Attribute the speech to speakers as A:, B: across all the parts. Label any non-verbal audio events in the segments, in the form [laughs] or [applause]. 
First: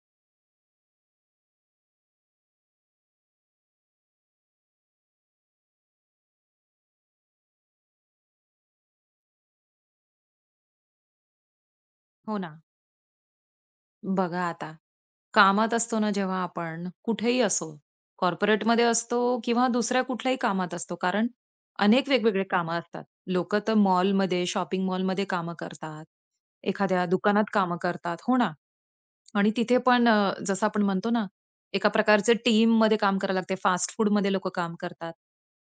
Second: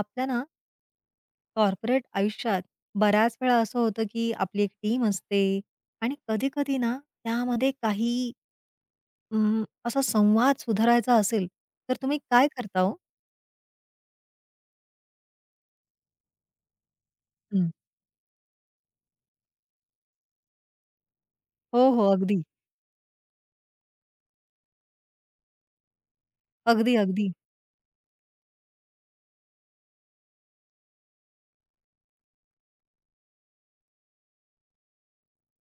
A: आपल्या ना कॉर्पोरेट आयुष्यात बऱ्याच वेळा असं होतं की आपली एक टीम असते आणि कधी-कधी ना त्यामध्ये काही असा संवाद सुधारायचा असेल, तर तुम्ही
B: हो
A: काय
B: ना.
A: करता हो?
B: बघा आता, कामात असतो ना जेव्हा आपण, कुठेही असो,
A: हं.
B: कॉर्पोरेटमध्ये असतो किंवा दुसऱ्या कुठल्याही कामात असतो, कारण
A: हो,
B: अनेक
A: हो. अगदी.
B: वेगवेगळे कामं असतात. लोकं तर मॉलमध्ये, शॉपिंग मॉलमध्ये कामं करतात,
A: अगदी,
B: एखाद्या
A: अगदी.
B: दुकानात कामं करतात, हो ना. आणि तिथे पण जसं आपण म्हणतो ना, एका प्रकारचे टीममध्ये काम करावं लागते. फास्ट फूडमध्ये लोकं काम करतात.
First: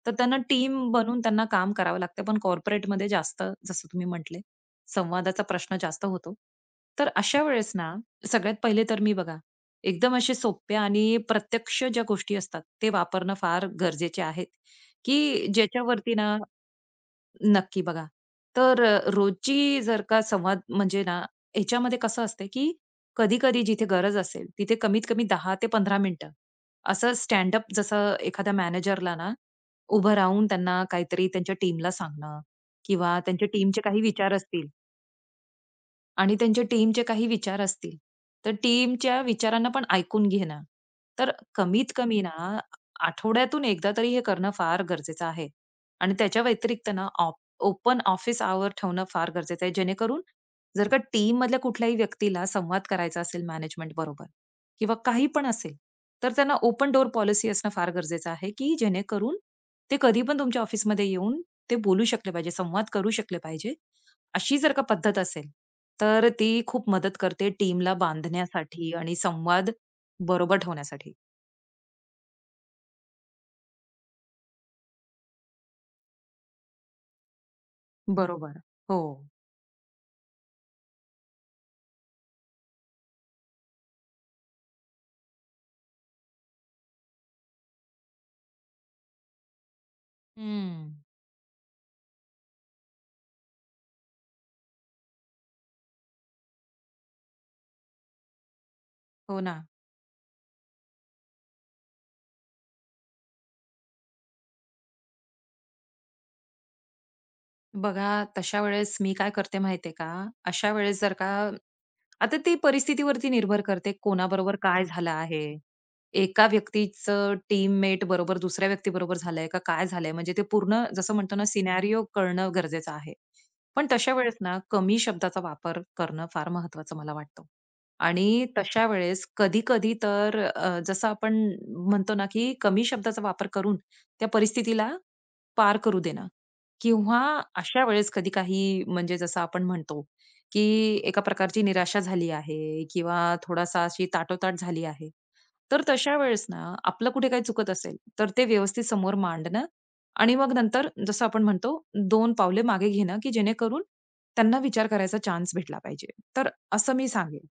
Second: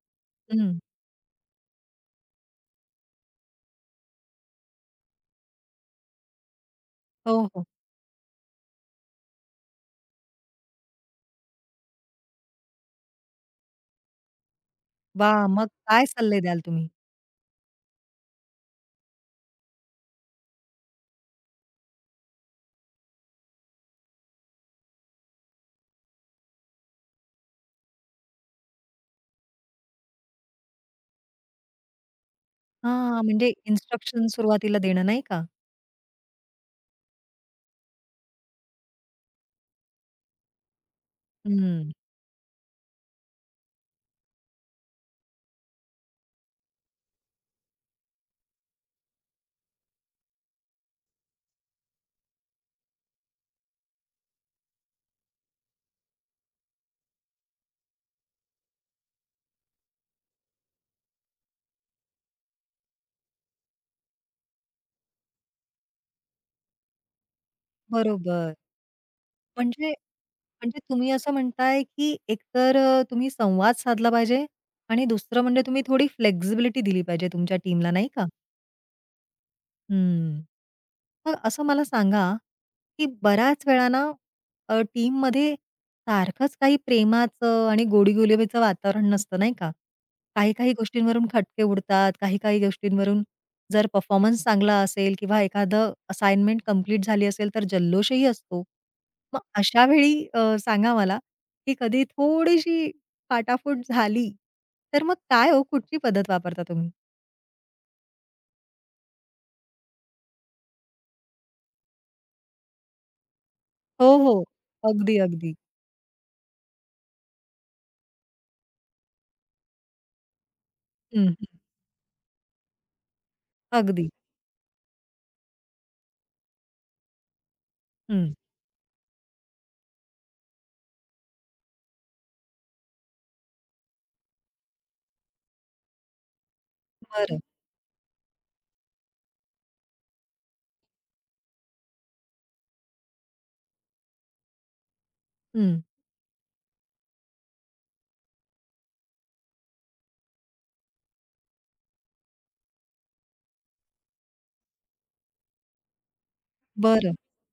B: तर त्यांना
A: हं.
B: टीम बनून त्यांना काम करावं लागतं. पण कॉर्पोरेटमध्ये जास्त, जसं तुम्ही म्हटले, संवादाचा प्रश्न जास्त होतो. तर अशा
A: हो, हो.
B: वेळेस ना सगळ्यात पहिले तर मी बघा, एकदम असे सोप्या आणि प्रत्यक्ष ज्या गोष्टी असतात, ते वापरणं फार गरजेचे आहेत,
A: वाह!
B: की
A: मग काय
B: ज्याच्यावरती ना
A: सल्ले द्याल तुम्ही?
B: नक्की बघा. तर रोजची जर का संवाद म्हणजे ना, ह्याच्यामध्ये कसं असतं, की कधी-कधी जिथे गरज असेल, तिथे कमीत कमी 10 ते 15 मिनिटं असं स्टँड जसं एखाद्या मॅनेजरला ना, उभं राहून त्यांना काहीतरी त्यांच्या टीमला सांगणं
A: हा.
B: किंवा त्यांच्या
A: म्हणजे
B: टीमचे काही
A: इन्स्ट्रक्शन
B: विचार असतील
A: सुरुवातीला देणं नाही का?
B: आणि त्यांच्या टीमचे काही विचार असतील, तर टीमच्या विचारांना पण ऐकून घेणं. तर
A: हं.
B: कमीत कमी ना, आठवड्यातून एकदा तरी हे करणं फार गरजेचं आहे. आणि त्याच्या व्यतिरिक्त ना, ओपन ऑफिस आवर ठेवणं फार गरजेचं आहे. जेणेकरून जर का टीममधल्या कुठल्याही व्यक्तीला संवाद करायचा असेल मॅनेजमेंट बरोबर किंवा काही पण असेल, तर त्यांना ओपन डोअर पॉलिसी असणं फार गरजेचं आहे, की जेणेकरून ते कधी पण तुमच्या ऑफिसमध्ये येऊन ते बोलू शकले पाहिजे, संवाद करू शकले पाहिजे. अशी जर का पद्धत असेल, तर ती खूप मदत करते टीमला
A: बरोबर.
B: बांधण्यासाठी आणि संवाद
A: म्हणजे
B: बरोबर
A: म्हणजे तुम्ही
B: ठेवण्यासाठी.
A: असं म्हणताय, की एकतर तुम्ही संवाद साधला पाहिजे आणि दुसरं म्हणजे तुम्ही थोडी फ्लेक्सिबिलिटी दिली पाहिजे तुमच्या टीमला, नाही का?
B: बरोबर. हो.
A: हं. मग असं मला सांगा, की बऱ्याच वेळा ना टीममध्ये सारखंच काही प्रेमाचं आणि गोडीगुलाबीचं वातावरण नसतं, नाही का? काही-काही
B: हं.
A: गोष्टींवरून खटके उडतात, काही-काही गोष्टींवरून जर परफॉर्मन्स चांगला असेल किंवा एखादं असाइनमेंट कंप्लीट झाली असेल, तर जल्लोषही असतो. मग
B: हो ना.
A: अशा वेळी सांगा मला, की कधी थोडीशी फाटाफूट झाली, तर मग काय हो, कुठची पद्धत वापरता तुम्ही?
B: बघा, तशा वेळेस मी काय करते माहितीये का, अशा वेळेस जर का आता ते परिस्थितीवरती निर्भर करते,
A: हो, हो.
B: कोणाबरोबर काय झालं
A: अगदी,
B: आहे.
A: अगदी.
B: एका व्यक्तीचं टीममेट बरोबर दुसऱ्या व्यक्तीबरोबर झालंय का काय झालंय? म्हणजे ते पूर्ण जसं
A: हं,
B: म्हणतो ना
A: हं.
B: सिनेरिओ कळणं गरजेचं आहे. पण
A: अगदी.
B: तशा वेळेस ना कमी शब्दाचा वापर करणं फार महत्वाचं मला वाटतं.
A: हं.
B: आणि तशा वेळेस कधी-कधी तर जसं आपण म्हणतो ना, की कमी शब्दाचा वापर करून त्या परिस्थितीला पार करू देणं. किंवा
A: बरं.
B: अशा वेळेस कधी काही म्हणजे जसं आपण म्हणतो, की एका प्रकारची निराशा झाली आहे किंवा थोडासा अशी ताठोताठ झाली आहे.
A: हं,
B: तर तशा वेळेस ना, आपलं कुठे काही चुकत असेल, तर ते व्यवस्थित समोर मांडणं आणि मग नंतर जसं आपण म्हणतो 2 पावले मागे घेणं, की जेणेकरून त्यांना विचार करायचा चान्स भेटला पाहिजे. तर असं मी
A: बरं.
B: सांगेन.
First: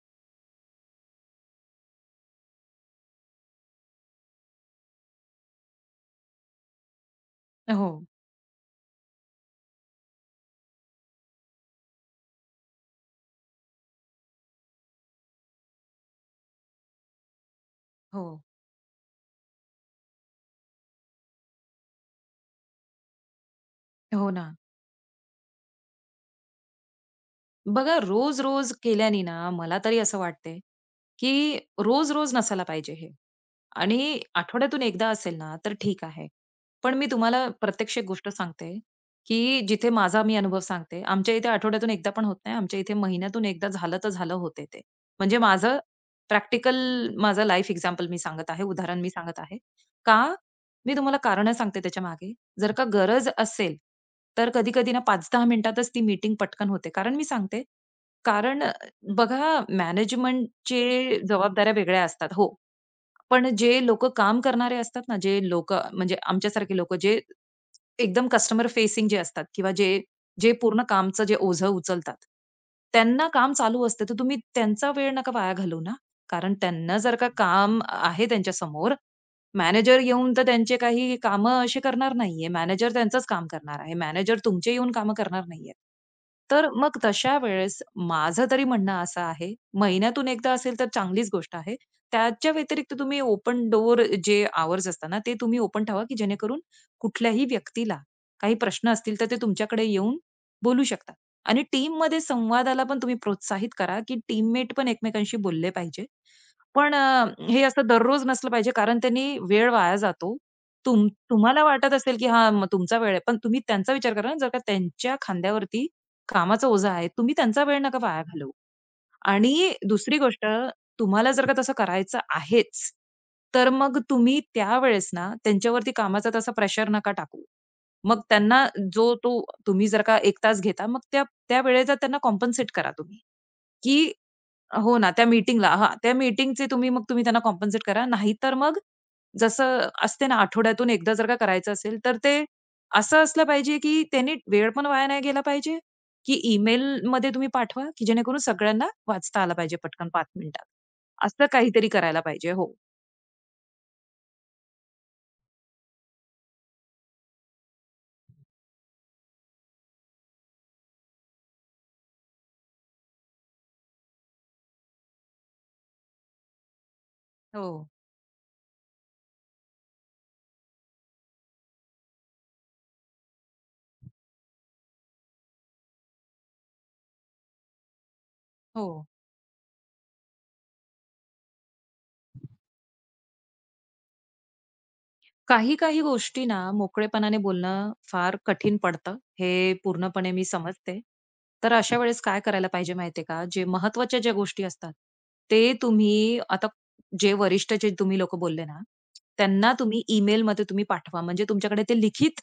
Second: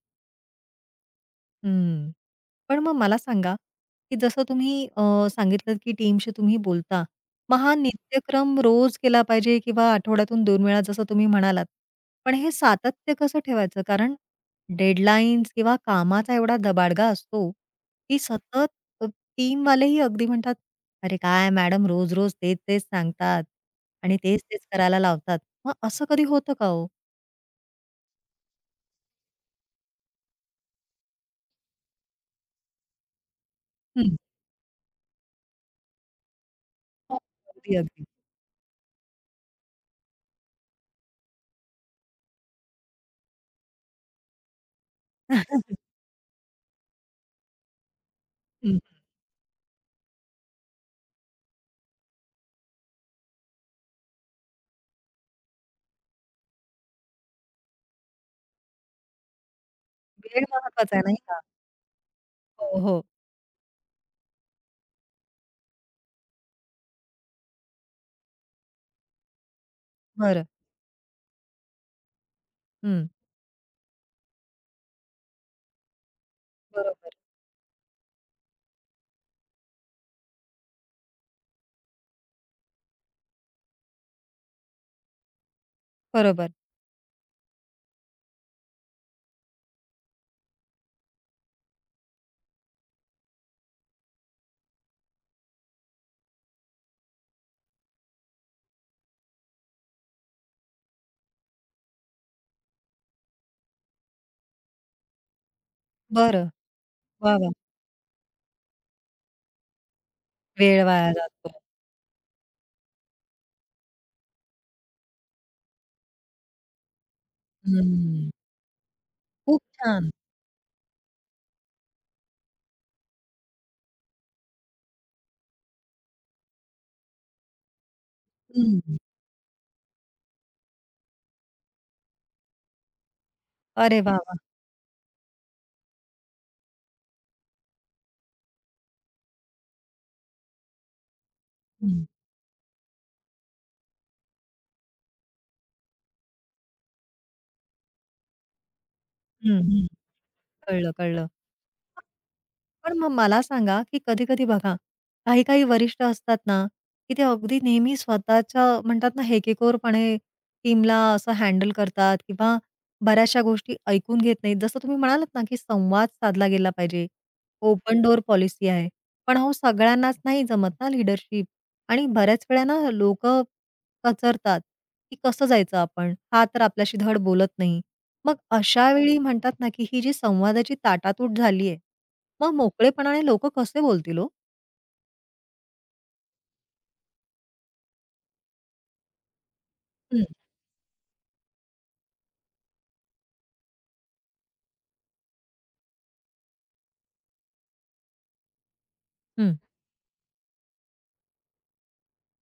A: हं. पण मग मला सांगा, की जसं तुम्ही सांगितलंत की टीमशी तुम्ही बोलता. मग हा
B: हो,
A: नित्यक्रम रोज केला पाहिजे किंवा आठवड्यातून 2 वेळा जसं तुम्ही म्हणालात. पण हे सातत्य कसं ठेवायचं? कारण डेडलाईन्स किंवा कामाचा एवढा दबाडगा असतो, की
B: हो,
A: सतत अ, टीमवालेही अगदी म्हणतात, "अरे काय मॅडम रोज-रोज तेच-तेच सांगतात आणि
B: हो ना.
A: तेच-तेच करायला लावतात." मग असं कधी होतं का हो?
B: बघा रोज-रोज केल्याने ना, मला तरी असं वाटते, की रोज-रोज नसायला पाहिजे हे.
A: हं.
B: आणि आठवड्यातून एकदा असेल ना, तर ठीक आहे. पण मी
A: हो.
B: तुम्हाला
A: अगदी,
B: प्रत्यक्ष
A: अगदी.
B: एक गोष्ट सांगते, की जिथे माझा मी अनुभव सांगते. आमच्या इथे आठवड्यातून एकदा पण होत नाही. आमच्या इथे महिन्यातून एकदा झालं तर झालं होते ते. म्हणजे माझं
A: [laughs]
B: प्रॅक्टिकल माझं लाईफ एक्झाम्पल मी सांगत आहे, उदाहरण मी सांगत आहे. का? मी तुम्हाला कारणं सांगते त्याच्यामागे. जर का गरज असेल, तर कधी-कधी ना 5-10 मिनिटातच ती मीटिंग पटकन होते. कारण मी सांगते, कारण बघा
A: वेळ महत्वाचा आहे, नाही
B: मॅनेजमेंटचे
A: का?
B: जबाबदाऱ्या वेगळ्या असतात. हो.
A: हो, हो.
B: पण जे लोकं काम करणारे असतात ना, जे लोकं म्हणजे आमच्यासारखे लोकं जे एकदम कस्टमर फेसिंग जे असतात किंवा जे
A: बरं.
B: जे पूर्ण कामचं जे ओझं उचलतात,
A: हं.
B: त्यांना काम चालू असतं, तर तुम्ही त्यांचा वेळ नका वाया घालवू ना. कारण त्यांना
A: बरोबर,
B: जर का काम आहे त्यांच्यासमोर, मॅनेजर येऊन तर त्यांचे काही कामं असे करणार नाहीये. मॅनेजर त्यांचंच काम करणार आहे. मॅनेजर तुमचे येऊन कामं करणार नाहीये.
A: बरोबर.
B: तर मग तशा वेळेस माझं तरी म्हणणं असं आहे, महिन्यातून एकदा असेल तर चांगलीच गोष्ट आहे. त्याच्या व्यतिरिक्त तुम्ही ओपन डोअर जे आवर्स असतात ना, ते तुम्ही ओपन ठेवा, की जेणेकरून कुठल्याही व्यक्तीला काही प्रश्न असतील, तर ते तुमच्याकडे येऊन बोलू शकतात. आणि टीममध्ये संवादाला पण तुम्ही प्रोत्साहित करा, की टीममेट पण एकमेकांशी बोलले पाहिजे.
A: बरं.
B: पण
A: वाह, वाह!
B: हे असं दररोज नसलं पाहिजे, कारण त्यांनी वेळ वाया जातो.
A: वेळ वाया जातो.
B: तुम्हाला वाटत असेल, की हां, मग तुमचा वेळ आहे. पण तुम्ही त्यांचा विचार करा ना, जर का त्यांच्या खांद्यावरती कामाचा ओझा आहे, तुम्ही त्यांचा वेळ नका वाया
A: हं.
B: घालवू.
A: खूप
B: आणि
A: छान.
B: दुसरी गोष्ट तुम्हाला जर का तसं करायचं आहेच, तर मग तुम्ही त्यावेळेस ना त्यांच्यावरती कामाचा तसा प्रेशर नका टाकू. मग त्यांना
A: हं.
B: जो तो तुम्ही जर का 1 तास घेता, मग त्या त्या वेळेचा त्यांना कॉम्पेन्सेट करा तुम्ही.
A: अरे
B: की
A: वाह, वाह!
B: हो ना, त्या मीटिंगला हां, त्या मीटिंगचे तुम्ही त्यांना कॉम्पेन्सेट करा. नाहीतर मग जसं असते ना, आठवड्यातून एकदा जर का करायचं असेल,
A: हं,
B: तर ते असं असलं पाहिजे की त्यांनी वेळ पण वाया नाही गेला पाहिजे, की ईमेलमध्ये तुम्ही पाठवा, की जेणेकरून सगळ्यांना वाचता आला
A: हं,
B: पाहिजे
A: हं.
B: पटकन 5 मिनिटात.
A: कळलं, कळलं.
B: असं काहीतरी करायला पाहिजे. हो.
A: पण मग मला सांगा, की कधी-कधी बघा, काही-काही वरिष्ठ असतात ना, की ते अगदी नेहमी स्वतःच्या म्हणतात ना, हेकेखोरपणे टीमला असं हँडल करतात किंवा बऱ्याचशा गोष्टी ऐकून घेत नाहीत. जसं तुम्ही म्हणालात ना, की संवाद साधला गेला पाहिजे.
B: हो,
A: ओपन डोअर पॉलिसी आहे. पण अहो सगळ्यांनाच नाही जमत ना लीडरशिप आणि बऱ्याच वेळा ना लोकं कचरतात, की कसं जायचं आपण? हा तर आपल्याशी धड बोलत नाही. मग
B: हो.
A: अशा वेळी म्हणतात ना, की ही जी संवादाची ताटातूट झाली आहे मग मोकळेपणाने लोक कसे बोलतील ओ?
B: काही काही गोष्टी ना मोकळेपणाने बोलणं फार कठीण पडतं, हे
A: हं.
B: पूर्णपणे मी समजते. तर अशा वेळेस काय करायला पाहिजे माहितीये का, जे महत्त्वाच्या ज्या गोष्टी असतात, ते तुम्ही आता जे वरिष्ठ जे तुम्ही लोक बोलले ना,
A: हं.
B: त्यांना तुम्ही ईमेलमध्ये तुम्ही पाठवा. म्हणजे तुमच्याकडे ते लिखित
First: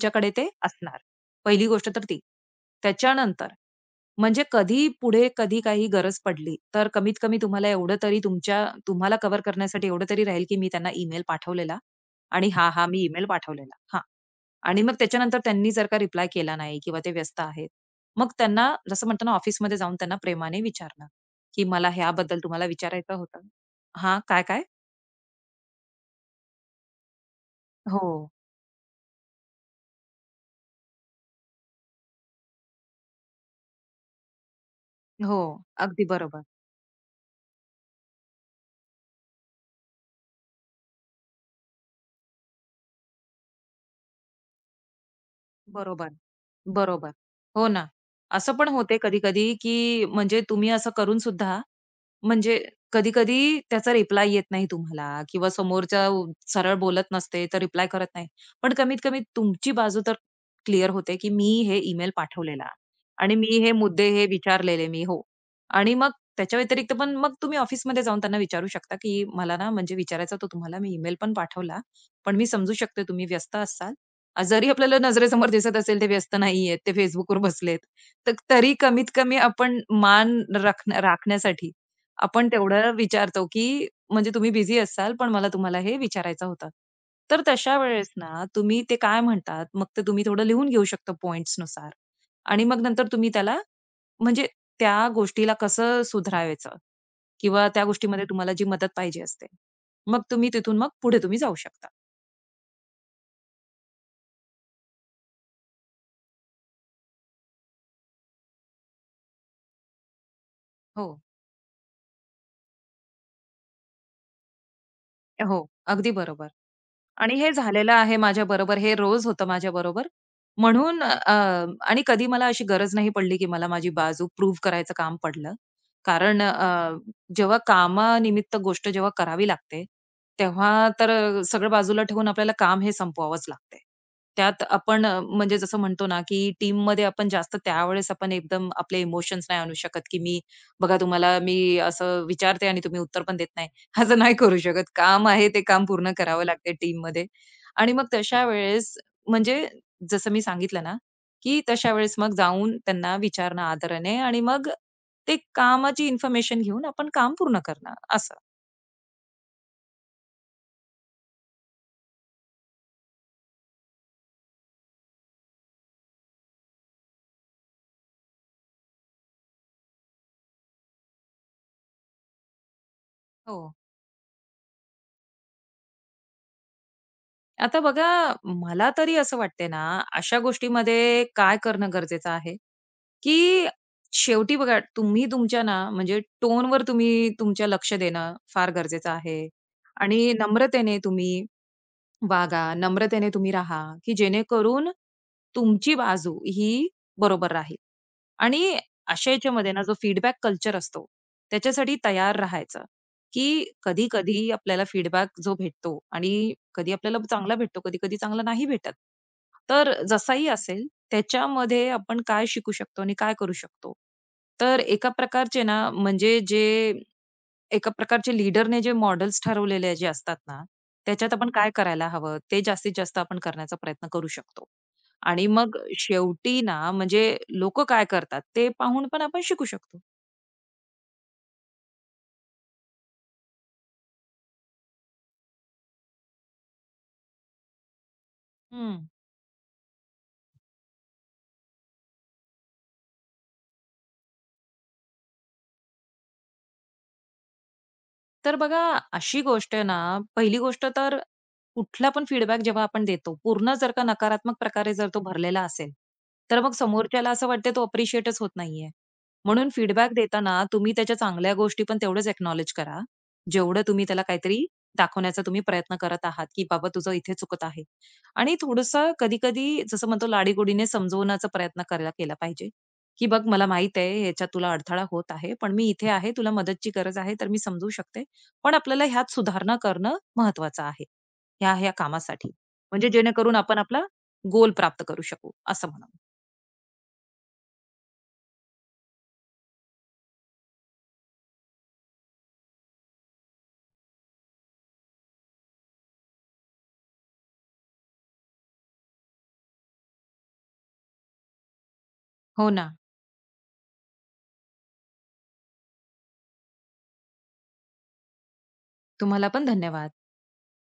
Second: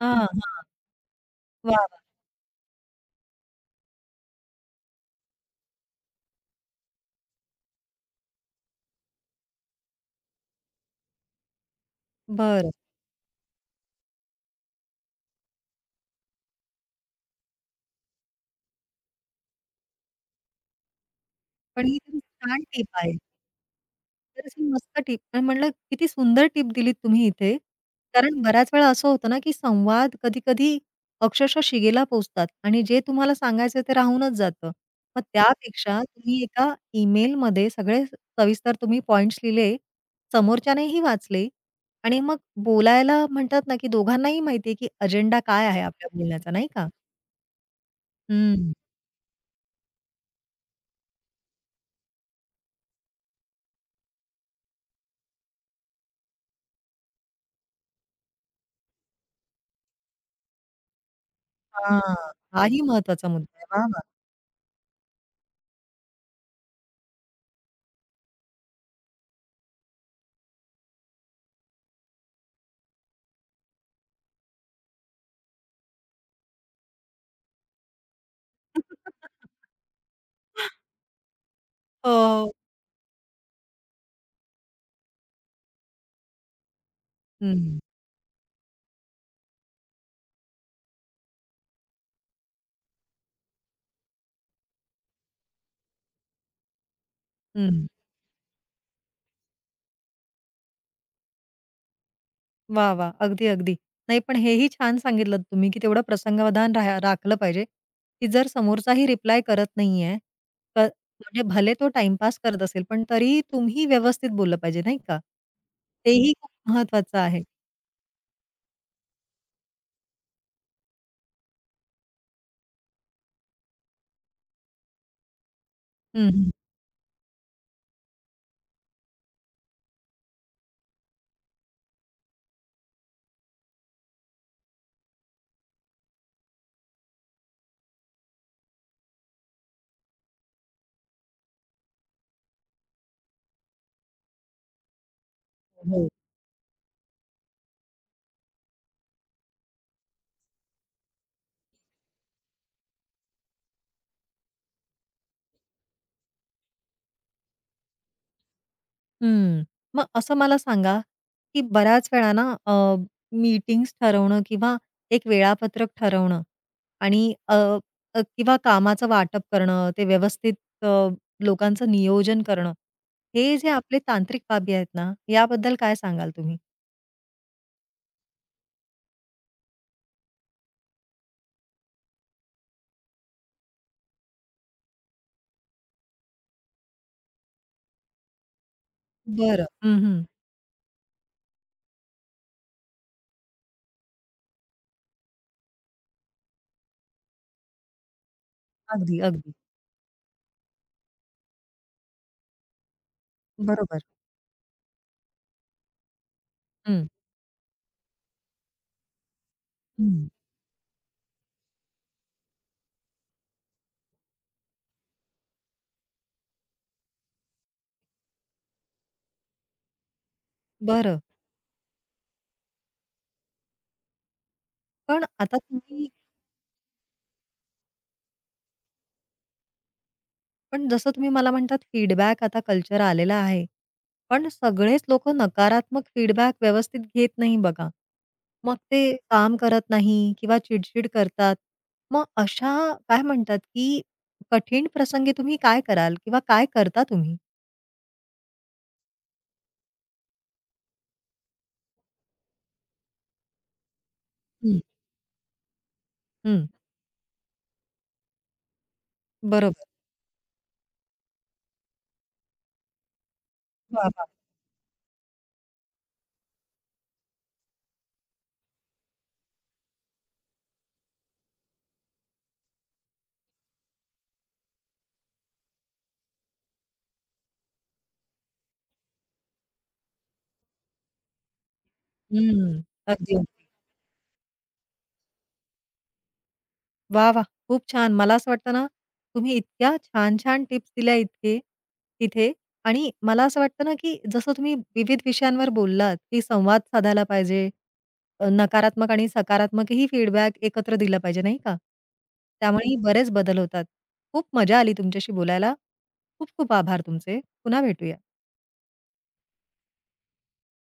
A: हां,
B: ते
A: हां.
B: असणार. पहिली
A: वाह!
B: गोष्ट
A: वाह!
B: तर ती. त्याच्यानंतर म्हणजे कधी पुढे कधी काही गरज पडली, तर कमीत कमी तुम्हाला एवढं तरी तुमच्या तुम्हाला कव्हर करण्यासाठी एवढं तरी राहील, की मी त्यांना ईमेल पाठवलेला आणि
A: बरं.
B: "हां, हा मी ईमेल पाठवलेला." हां. आणि मग त्याच्यानंतर त्यांनी जर का रिप्लाय केला नाही किंवा ते व्यस्त आहेत, मग त्यांना जसं म्हणतो ना ऑफिसमध्ये जाऊन त्यांना प्रेमाने विचारणं, की
A: पण
B: "मला
A: ही खूप
B: ह्याबद्दल
A: छान
B: तुम्हाला
A: टिप आहे.
B: विचारायचं होतं." हां, काय,
A: तर अशी
B: काय?
A: मस्त टिप आणि म्हटलं किती सुंदर टिप दिलीत तुम्ही इथे.
B: हो,
A: कारण बऱ्याच वेळा असं होतं ना, की संवाद कधी-कधी अक्षरशः शिगेला पोहोचतात आणि जे तुम्हाला सांगायचं ते राहूनच जातं. मग
B: हो.
A: त्यापेक्षा
B: अगदी
A: तुम्ही
B: बरोबर.
A: एका ईमेलमध्ये सगळे सविस्तर तुम्ही पॉइंट्स लिहिले, समोरच्यानेही वाचले आणि मग बोलायला म्हणतात ना, की दोघांनाही माहिती आहे, की अजेंडा काय आहे आपल्या
B: बरोबर,
A: बोलण्याचा नाही का?
B: बरोबर. हो ना. असं पण
A: हं.
B: होते कधी-कधी, की म्हणजे तुम्ही असं करून सुद्धा म्हणजे कधी-कधी त्याचा रिप्लाय येत नाही तुम्हाला किंवा समोरचा सरळ बोलत नसते, तर रिप्लाय करत नाही. पण कमीत कमी तुमची बाजू तर क्लिअर होते, की मी हे
A: हां.
B: ईमेल पाठवलेला
A: हाही महत्वाचा
B: आणि
A: मुद्दा
B: मी
A: आहे.
B: हे
A: वाह, वाह!
B: मुद्दे हे विचारलेले मी हो. आणि मग त्याच्या व्यतिरिक्त पण मग तुम्ही ऑफिसमध्ये जाऊन त्यांना विचारू शकता, की मला ना म्हणजे विचारायचं होतं तुम्हाला, मी ईमेल पण पाठवला. पण मी समजू शकते तुम्ही व्यस्त असाल. जरी आपल्याला नजरेसमोर दिसत असेल ते व्यस्त नाहीयेत, ते Facebookवर बसलेत. तर तरी कमीत कमी आपण मान राखण्यासाठी आपण
A: हो.
B: तेवढं विचारतो, की म्हणजे तुम्ही बिझी असाल, पण मला तुम्हाला हे विचारायचं होतं. तर तशा
A: हं.
B: वेळेस ना तुम्ही ते काय म्हणतात, मग ते तुम्ही थोडं लिहून घेऊ शकता पॉइंट्स नुसार. आणि मग नंतर तुम्ही त्याला म्हणजे त्या गोष्टीला कसं सुधारायचं किंवा त्या
A: हं.
B: गोष्टीमध्ये तुम्हाला जी मदत पाहिजे असते. मग तुम्ही तिथून मग पुढे तुम्ही जाऊ शकता.
A: वा, वाह! अगदी, अगदी. नाही पण हेही छान सांगितलत तुम्ही, की तेवढं प्रसंगावधान राखलं पाहिजे, की जर समोरचाही रिप्लाय करत नाहीये, तर
B: हो.
A: म्हणजे भले तो टाईमपास करत असेल, पण तरी तुम्ही व्यवस्थित बोललं पाहिजे, नाही का?
B: हो, अगदी
A: तेही
B: बरोबर.
A: खूप महत्वाचं
B: आणि
A: आहे.
B: हे झालेलं आहे माझ्या बरोबर, हे रोज होतं माझ्याबरोबर. म्हणून आणि कधी मला अशी गरज नाही पडली, की मला माझी बाजू प्रूव्ह करायचं काम पडलं. कारण
A: हं,
B: जेव्हा कामानिमित्त गोष्ट जेव्हा करावी लागते, तेव्हा तर सगळं बाजूला ठेवून आपल्याला काम हे संपवावंच लागते. त्यात आपण म्हणजे जसं म्हणतो ना, की टीममध्ये आपण जास्त त्यावेळेस आपण एकदम आपले इमोशन्स नाही आणू शकत, की मी बघा तुम्हाला मी असं विचारते आणि तुम्ही उत्तर पण देत नाही. असं नाही करू शकत. काम आहे ते काम
A: हं.
B: पूर्ण करावं लागते टीममध्ये आणि मग तशा वेळेस म्हणजे जसं मी सांगितलं ना, की तशा वेळेस मग जाऊन त्यांना विचारणं आदराने आणि मग ते कामाची इन्फॉर्मेशन घेऊन आपण काम पूर्ण करणं असं.
A: हं. मग असं मला सांगा, की बऱ्याच वेळा ना मीटिंग्स ठरवणं किंवा एक वेळापत्रक ठरवणं आणि अ, अ, किंवा कामाचं वाटप करणं, ते व्यवस्थित लोकांचं नियोजन करणं, हे
B: हो.
A: जे आपले तांत्रिक बाबी आहेत ना, याबद्दल काय सांगाल तुम्ही?
B: आता बघा मला तरी असं वाटते ना, अशा गोष्टीमध्ये काय करणं गरजेचं आहे, की शेवटी बघा तुम्ही तुमच्या ना म्हणजे टोनवर तुम्ही तुमच्या लक्ष देणं फार गरजेचं आहे
A: बरं. हं, हं.
B: आणि नम्रतेने तुम्ही वागा, नम्रतेने तुम्ही राहा, की जेणेकरून तुमची बाजू ही बरोबर राहील. आणि
A: अगदी,
B: अशा
A: अगदी.
B: याच्यामध्ये ना जो फीडबॅक कल्चर असतो, त्याच्यासाठी तयार राहायचं, की
A: बरोबर.
B: कधी-कधी आपल्याला फीडबॅक जो भेटतो आणि कधी
A: हं.
B: आपल्याला चांगला भेटतो, कधी-कधी चांगला नाही भेटत. तर
A: हं.
B: जसाही असेल त्याच्यामध्ये आपण काय शिकू शकतो आणि काय करू शकतो. तर एका प्रकारचे ना म्हणजे एका प्रकारचे लीडरने जे मॉडेल्स ठरवलेले जे असतात ना,
A: बरं.
B: त्याच्यात आपण काय करायला हवं, ते जास्तीत जास्त आपण करण्याचा प्रयत्न करू शकतो.
A: पण
B: आणि
A: आता
B: मग
A: तुम्ही
B: शेवटी ना, म्हणजे लोकं काय करतात ते पाहून पण आपण शिकू शकतो.
A: पण जसं तुम्ही मला म्हणतात फीडबॅक आता कल्चर आलेला आहे. पण सगळेच लोकं नकारात्मक फीडबॅक व्यवस्थित घेत नाही बघा. मग
B: हं.
A: ते काम करत नाही किंवा चिडचिड करतात. मग अशा काय म्हणतात, की कठीण प्रसंगी तुम्ही काय कराल किंवा काय करता तुम्ही?
B: तर बघा अशी गोष्ट आहे ना, पहिली गोष्ट तर कुठला पण फीडबॅक जेव्हा आपण देतो, पूर्ण जर का नकारात्मक
A: हं.
B: प्रकारे जर तो भरलेला असेल, तर
A: हं.
B: मग समोरच्याला असं वाटते तो अप्रिशिएटच होत नाहीये. म्हणून
A: बरोबर.
B: फीडबॅक देताना तुम्ही त्याच्या चांगल्या गोष्टी पण तेवढंच अॅक्नॉलेज करा, जेवढं तुम्ही
A: वाह,
B: त्याला
A: वाह!
B: काहीतरी दाखवण्याचा तुम्ही प्रयत्न करत आहात, की "बाबा तुझं इथे चुकत आहे." आणि थोडंसं कधी-कधी जसं म्हणतो लाडीगोडीने समजवण्याचा प्रयत्न करायला केला पाहिजे, की "बघ मला माहीत आहे ह्याच्यात तुला अडथळा होत आहे, पण मी इथे आहे, तुला मदतची गरज आहे तर मी समजू शकते. पण आपल्याला ह्यात सुधारणा करणं महत्वाचं आहे. ह्या कामासाठी.
A: हं.
B: म्हणजे
A: अगदी.
B: जेणेकरून आपण आपला गोल प्राप्त करू शकू, असं म्हणा.
A: वाह, वाह! खूप छान. मला असं वाटतं ना, तुम्ही इतक्या छान-छान टिप्स दिल्या इतके तिथे आणि मला असं वाटतं ना, की जसं तुम्ही विविध विषयांवर बोललात, की संवाद साधायला पाहिजे. नकारात्मक आणि सकारात्मकही फीडबॅक एकत्र दिला पाहिजे, नाही का?
B: हो ना.
A: त्यामुळेही बरेच बदल होतात. खूप मजा आली तुमच्याशी बोलायला. खूप खूप आभार तुमचे. पुन्हा भेटूया.
B: तुम्हाला पण धन्यवाद.